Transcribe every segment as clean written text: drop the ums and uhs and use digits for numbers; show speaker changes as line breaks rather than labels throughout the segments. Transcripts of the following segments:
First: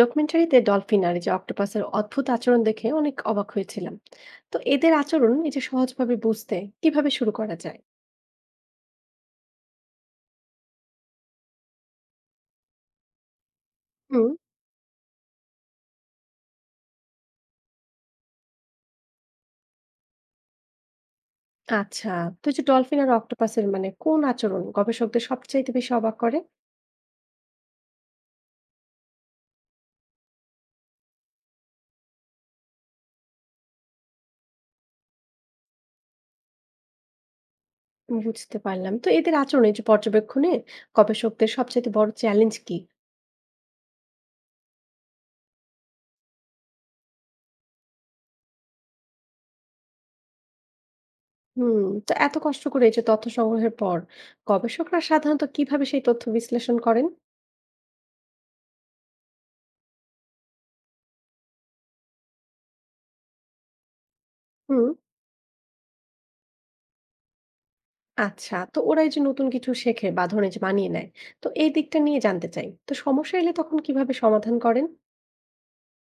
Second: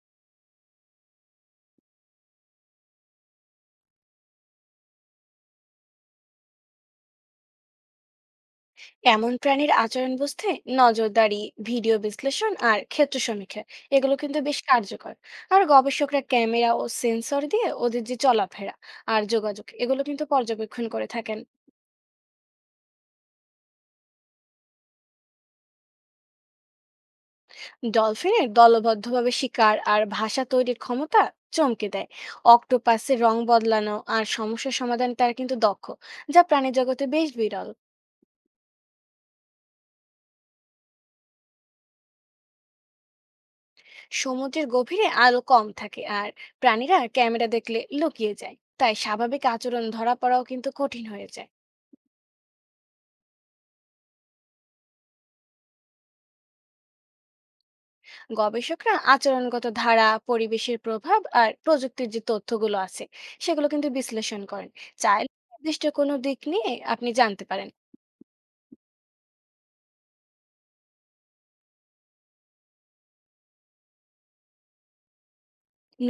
ডকুমেন্টারিতে dolphin আর এই যে অক্টোপাসের অদ্ভুত আচরণ দেখে অনেক অবাক হয়েছিলাম। তো এদের আচরণ এই যে সহজভাবে বুঝতে কিভাবে শুরু করা যায়?
এমন প্রাণীর আচরণ বুঝতে নজরদারি, ভিডিও বিশ্লেষণ আর ক্ষেত্র সমীক্ষা এগুলো
হুম
কিন্তু বেশ কার্যকর। আর গবেষকরা ক্যামেরা ও সেন্সর দিয়ে ওদের যে চলাফেরা আর যোগাযোগ এগুলো কিন্তু পর্যবেক্ষণ করে থাকেন।
আচ্ছা, তো এই যে ডলফিন আর অক্টোপাসের মানে কোন আচরণ গবেষকদের সবচাইতে বেশি অবাক করে?
ডলফিনের দলবদ্ধভাবে শিকার আর ভাষা তৈরির ক্ষমতা চমকে দেয়। অক্টোপাসের রং বদলানো আর সমস্যা সমাধান তারা কিন্তু দক্ষ, যা প্রাণী জগতে বেশ বিরল।
বুঝতে পারলাম, তো এদের আচরণ এই যে পর্যবেক্ষণে গবেষকদের সবচাইতে বড় চ্যালেঞ্জ কি?
সমুদ্রের গভীরে আলো কম থাকে আর প্রাণীরা ক্যামেরা দেখলে লুকিয়ে যায়, তাই স্বাভাবিক আচরণ ধরা পড়াও কিন্তু কঠিন হয়ে যায়।
হুম, তো এত কষ্ট করে এই যে তথ্য সংগ্রহের পর গবেষকরা সাধারণত কিভাবে সেই তথ্য বিশ্লেষণ করেন?
গবেষকরা আচরণগত ধারা, পরিবেশের প্রভাব আর প্রযুক্তির যে তথ্যগুলো আছে সেগুলো কিন্তু বিশ্লেষণ করেন।
হুম।
চাইলে নির্দিষ্ট কোনো দিক নিয়ে আপনি জানতে পারেন।
আচ্ছা, তো ওরা এই যে নতুন কিছু শেখে বা ধরেন যে মানিয়ে নেয়, তো এই দিকটা নিয়ে জানতে চাই। তো সমস্যা এলে তখন কিভাবে সমাধান করেন?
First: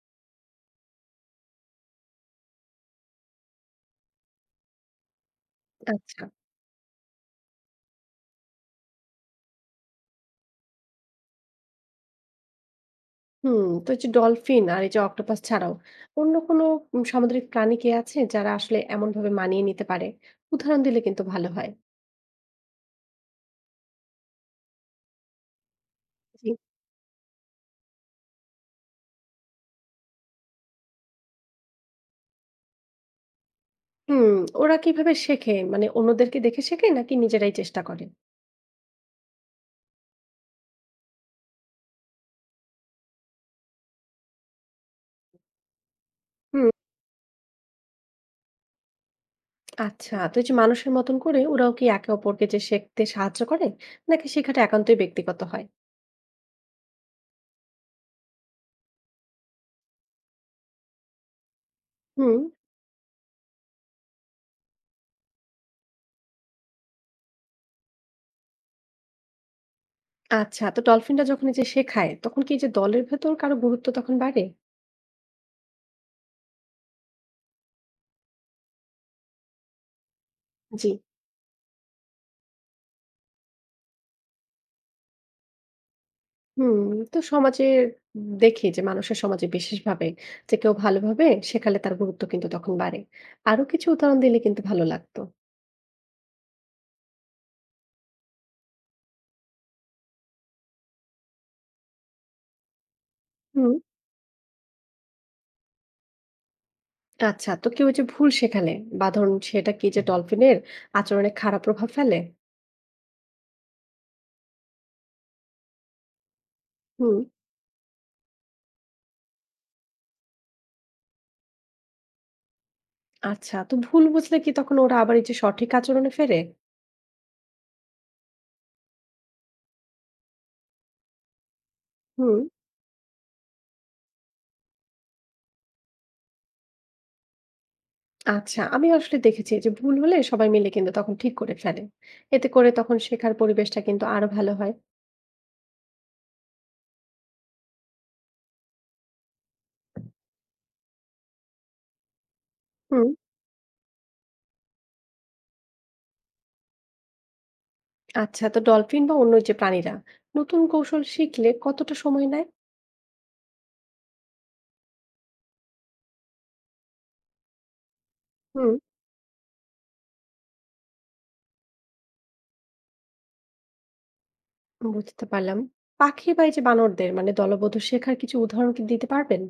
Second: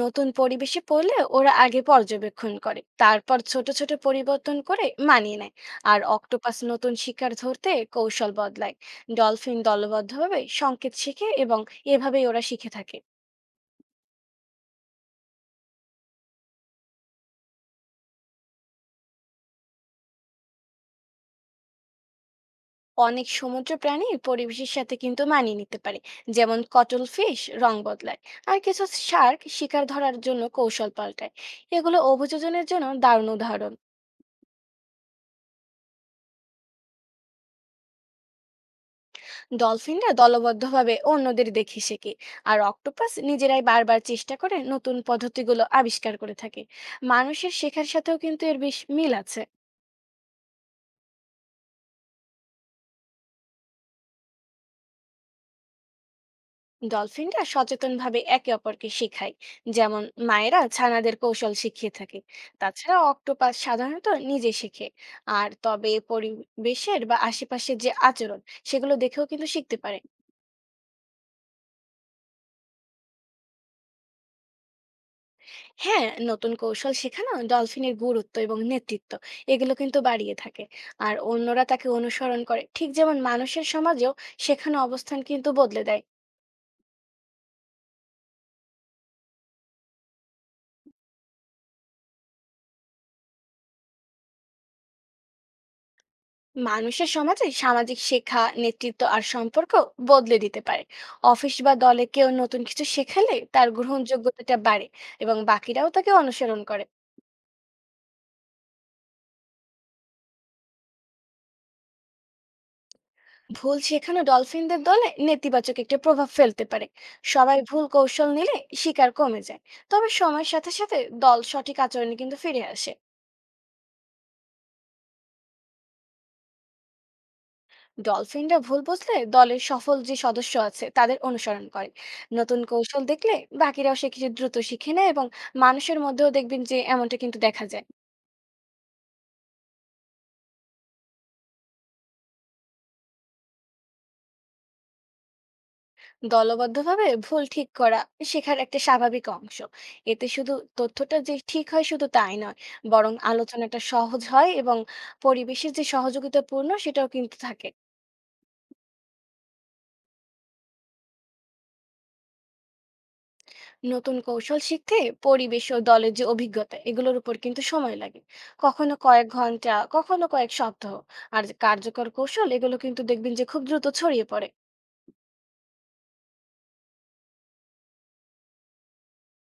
নতুন পরিবেশে পড়লে ওরা আগে পর্যবেক্ষণ করে, তারপর ছোট ছোট পরিবর্তন করে মানিয়ে নেয়। আর
আচ্ছা।
অক্টোপাস নতুন শিকার ধরতে কৌশল বদলায়। ডলফিন দলবদ্ধভাবে সংকেত শিখে এবং এভাবেই ওরা শিখে থাকে।
হুম, তো এই যে ডলফিন আর এই যে অক্টোপাস ছাড়াও অন্য কোনো সামুদ্রিক প্রাণী কি আছে যারা আসলে এমন ভাবে মানিয়ে নিতে পারে? উদাহরণ দিলে কিন্তু ভালো হয়।
অনেক সমুদ্র প্রাণী পরিবেশের সাথে কিন্তু মানিয়ে নিতে পারে,
জি।
যেমন কটল ফিশ রং বদলায়। আর কিছু শার্ক শিকার ধরার জন্য কৌশল পাল্টায়। এগুলো অভিযোজনের জন্য দারুণ উদাহরণ।
হুম। ওরা কিভাবে শেখে মানে অন্যদেরকে দেখে শেখে নাকি নিজেরাই চেষ্টা করে?
ডলফিনরা দলবদ্ধভাবে অন্যদের দেখে শেখে। আর অক্টোপাস নিজেরাই বারবার চেষ্টা করে নতুন পদ্ধতিগুলো আবিষ্কার করে থাকে।
হুম।
মানুষের শেখার সাথেও কিন্তু এর বেশ মিল আছে।
আচ্ছা, তো এই যে মানুষের মতন করে ওরাও কি একে অপরকে যে শিখতে সাহায্য করে নাকি শেখাটা একান্তই ব্যক্তিগত হয়?
ডলফিনরা সচেতনভাবে একে অপরকে শেখায়, যেমন মায়েরা ছানাদের কৌশল শিখিয়ে থাকে।
হুম।
তাছাড়া অক্টোপাস সাধারণত নিজে শেখে, আর তবে পরিবেশের বা আশেপাশের যে আচরণ সেগুলো দেখেও কিন্তু শিখতে পারে।
আচ্ছা, তো ডলফিনটা যখন এই যে শেখায় তখন কি এই যে দলের ভেতর কারো গুরুত্ব তখন বাড়ে?
হ্যাঁ, নতুন কৌশল শেখানো ডলফিনের গুরুত্ব এবং নেতৃত্ব এগুলো কিন্তু বাড়িয়ে থাকে।
জি।
আর অন্যরা তাকে অনুসরণ করে, ঠিক যেমন মানুষের সমাজেও শেখানো অবস্থান কিন্তু বদলে দেয়।
হুম, তো সমাজে দেখি যে মানুষের সমাজে বিশেষভাবে যে কেউ ভালোভাবে শেখালে তার গুরুত্ব কিন্তু তখন বাড়ে। আরো কিছু উদাহরণ দিলে কিন্তু ভালো লাগতো।
মানুষের সমাজে সামাজিক শেখা, নেতৃত্ব আর সম্পর্ক বদলে দিতে পারে। অফিস বা দলে কেউ নতুন কিছু শেখালে তার
হুম।
গ্রহণযোগ্যতাটা বাড়ে এবং বাকিরাও তাকে অনুসরণ করে।
আচ্ছা, তো কেউ এই যে ভুল শেখালে বা ধরুন সেটা কি যে ডলফিনের আচরণে খারাপ প্রভাব ফেলে?
ভুল শেখানো ডলফিনদের দলে নেতিবাচক একটা প্রভাব ফেলতে পারে।
হুম।
সবাই ভুল কৌশল নিলে শিকার কমে যায়। তবে সময়ের সাথে সাথে দল সঠিক আচরণে কিন্তু ফিরে আসে।
আচ্ছা, তো ভুল বুঝলে কি তখন ওরা আবার এই যে সঠিক আচরণে ফেরে?
ডলফিনরা ভুল বুঝলে দলের সফল যে সদস্য আছে তাদের অনুসরণ করে।
হুম।
নতুন কৌশল দেখলে বাকিরাও সে কিছু দ্রুত শিখে নেয় এবং মানুষের মধ্যেও দেখবেন যে এমনটা কিন্তু দেখা যায়।
আচ্ছা, আমি আসলে দেখেছি যে ভুল হলে সবাই মিলে কিন্তু তখন ঠিক করে ফেলে। এতে করে তখন শেখার পরিবেশটা কিন্তু আরো ভালো হয়।
দলবদ্ধভাবে ভুল ঠিক করা শেখার একটা স্বাভাবিক অংশ। এতে শুধু তথ্যটা যে ঠিক হয় শুধু তাই নয়,
হুম।
বরং আলোচনাটা সহজ হয় এবং পরিবেশের যে সহযোগিতাপূর্ণ সেটাও কিন্তু থাকে।
আচ্ছা, তো ডলফিন বা অন্য যে প্রাণীরা নতুন কৌশল শিখলে কতটা সময় নেয়?
নতুন কৌশল শিখতে পরিবেশ ও দলের যে অভিজ্ঞতা এগুলোর উপর কিন্তু সময় লাগে।
হুম।
কখনো কয়েক ঘন্টা, কখনো কয়েক সপ্তাহ। আর কার্যকর কৌশল এগুলো কিন্তু দেখবেন যে খুব দ্রুত ছড়িয়ে পড়ে।
বুঝতে পারলাম। পাখি বা এই যে বানরদের মানে দলবদ্ধ শেখার কিছু উদাহরণ কি দিতে পারবেন?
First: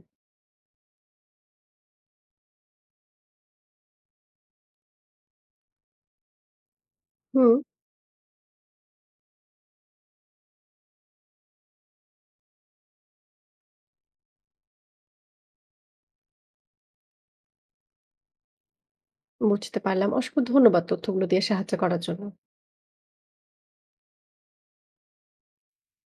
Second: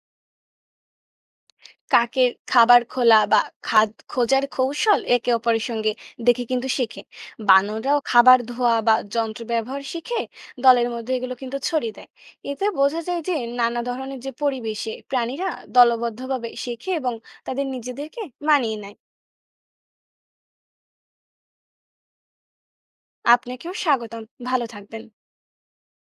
কাকের খাবার খোলা বা খাদ খোঁজার কৌশল একে অপরের সঙ্গে দেখে কিন্তু শিখে।
হুম।
বানররাও খাবার ধোয়া বা যন্ত্র ব্যবহার শিখে দলের মধ্যে এগুলো কিন্তু ছড়িয়ে দেয়। এতে বোঝা যায় যে নানা ধরনের যে পরিবেশে প্রাণীরা দলবদ্ধভাবে শেখে এবং তাদের নিজেদেরকে মানিয়ে নেয়।
বুঝতে পারলাম। অসংখ্য ধন্যবাদ তথ্যগুলো দিয়ে সাহায্য করার জন্য।
আপনাকেও স্বাগতম। ভালো থাকবেন।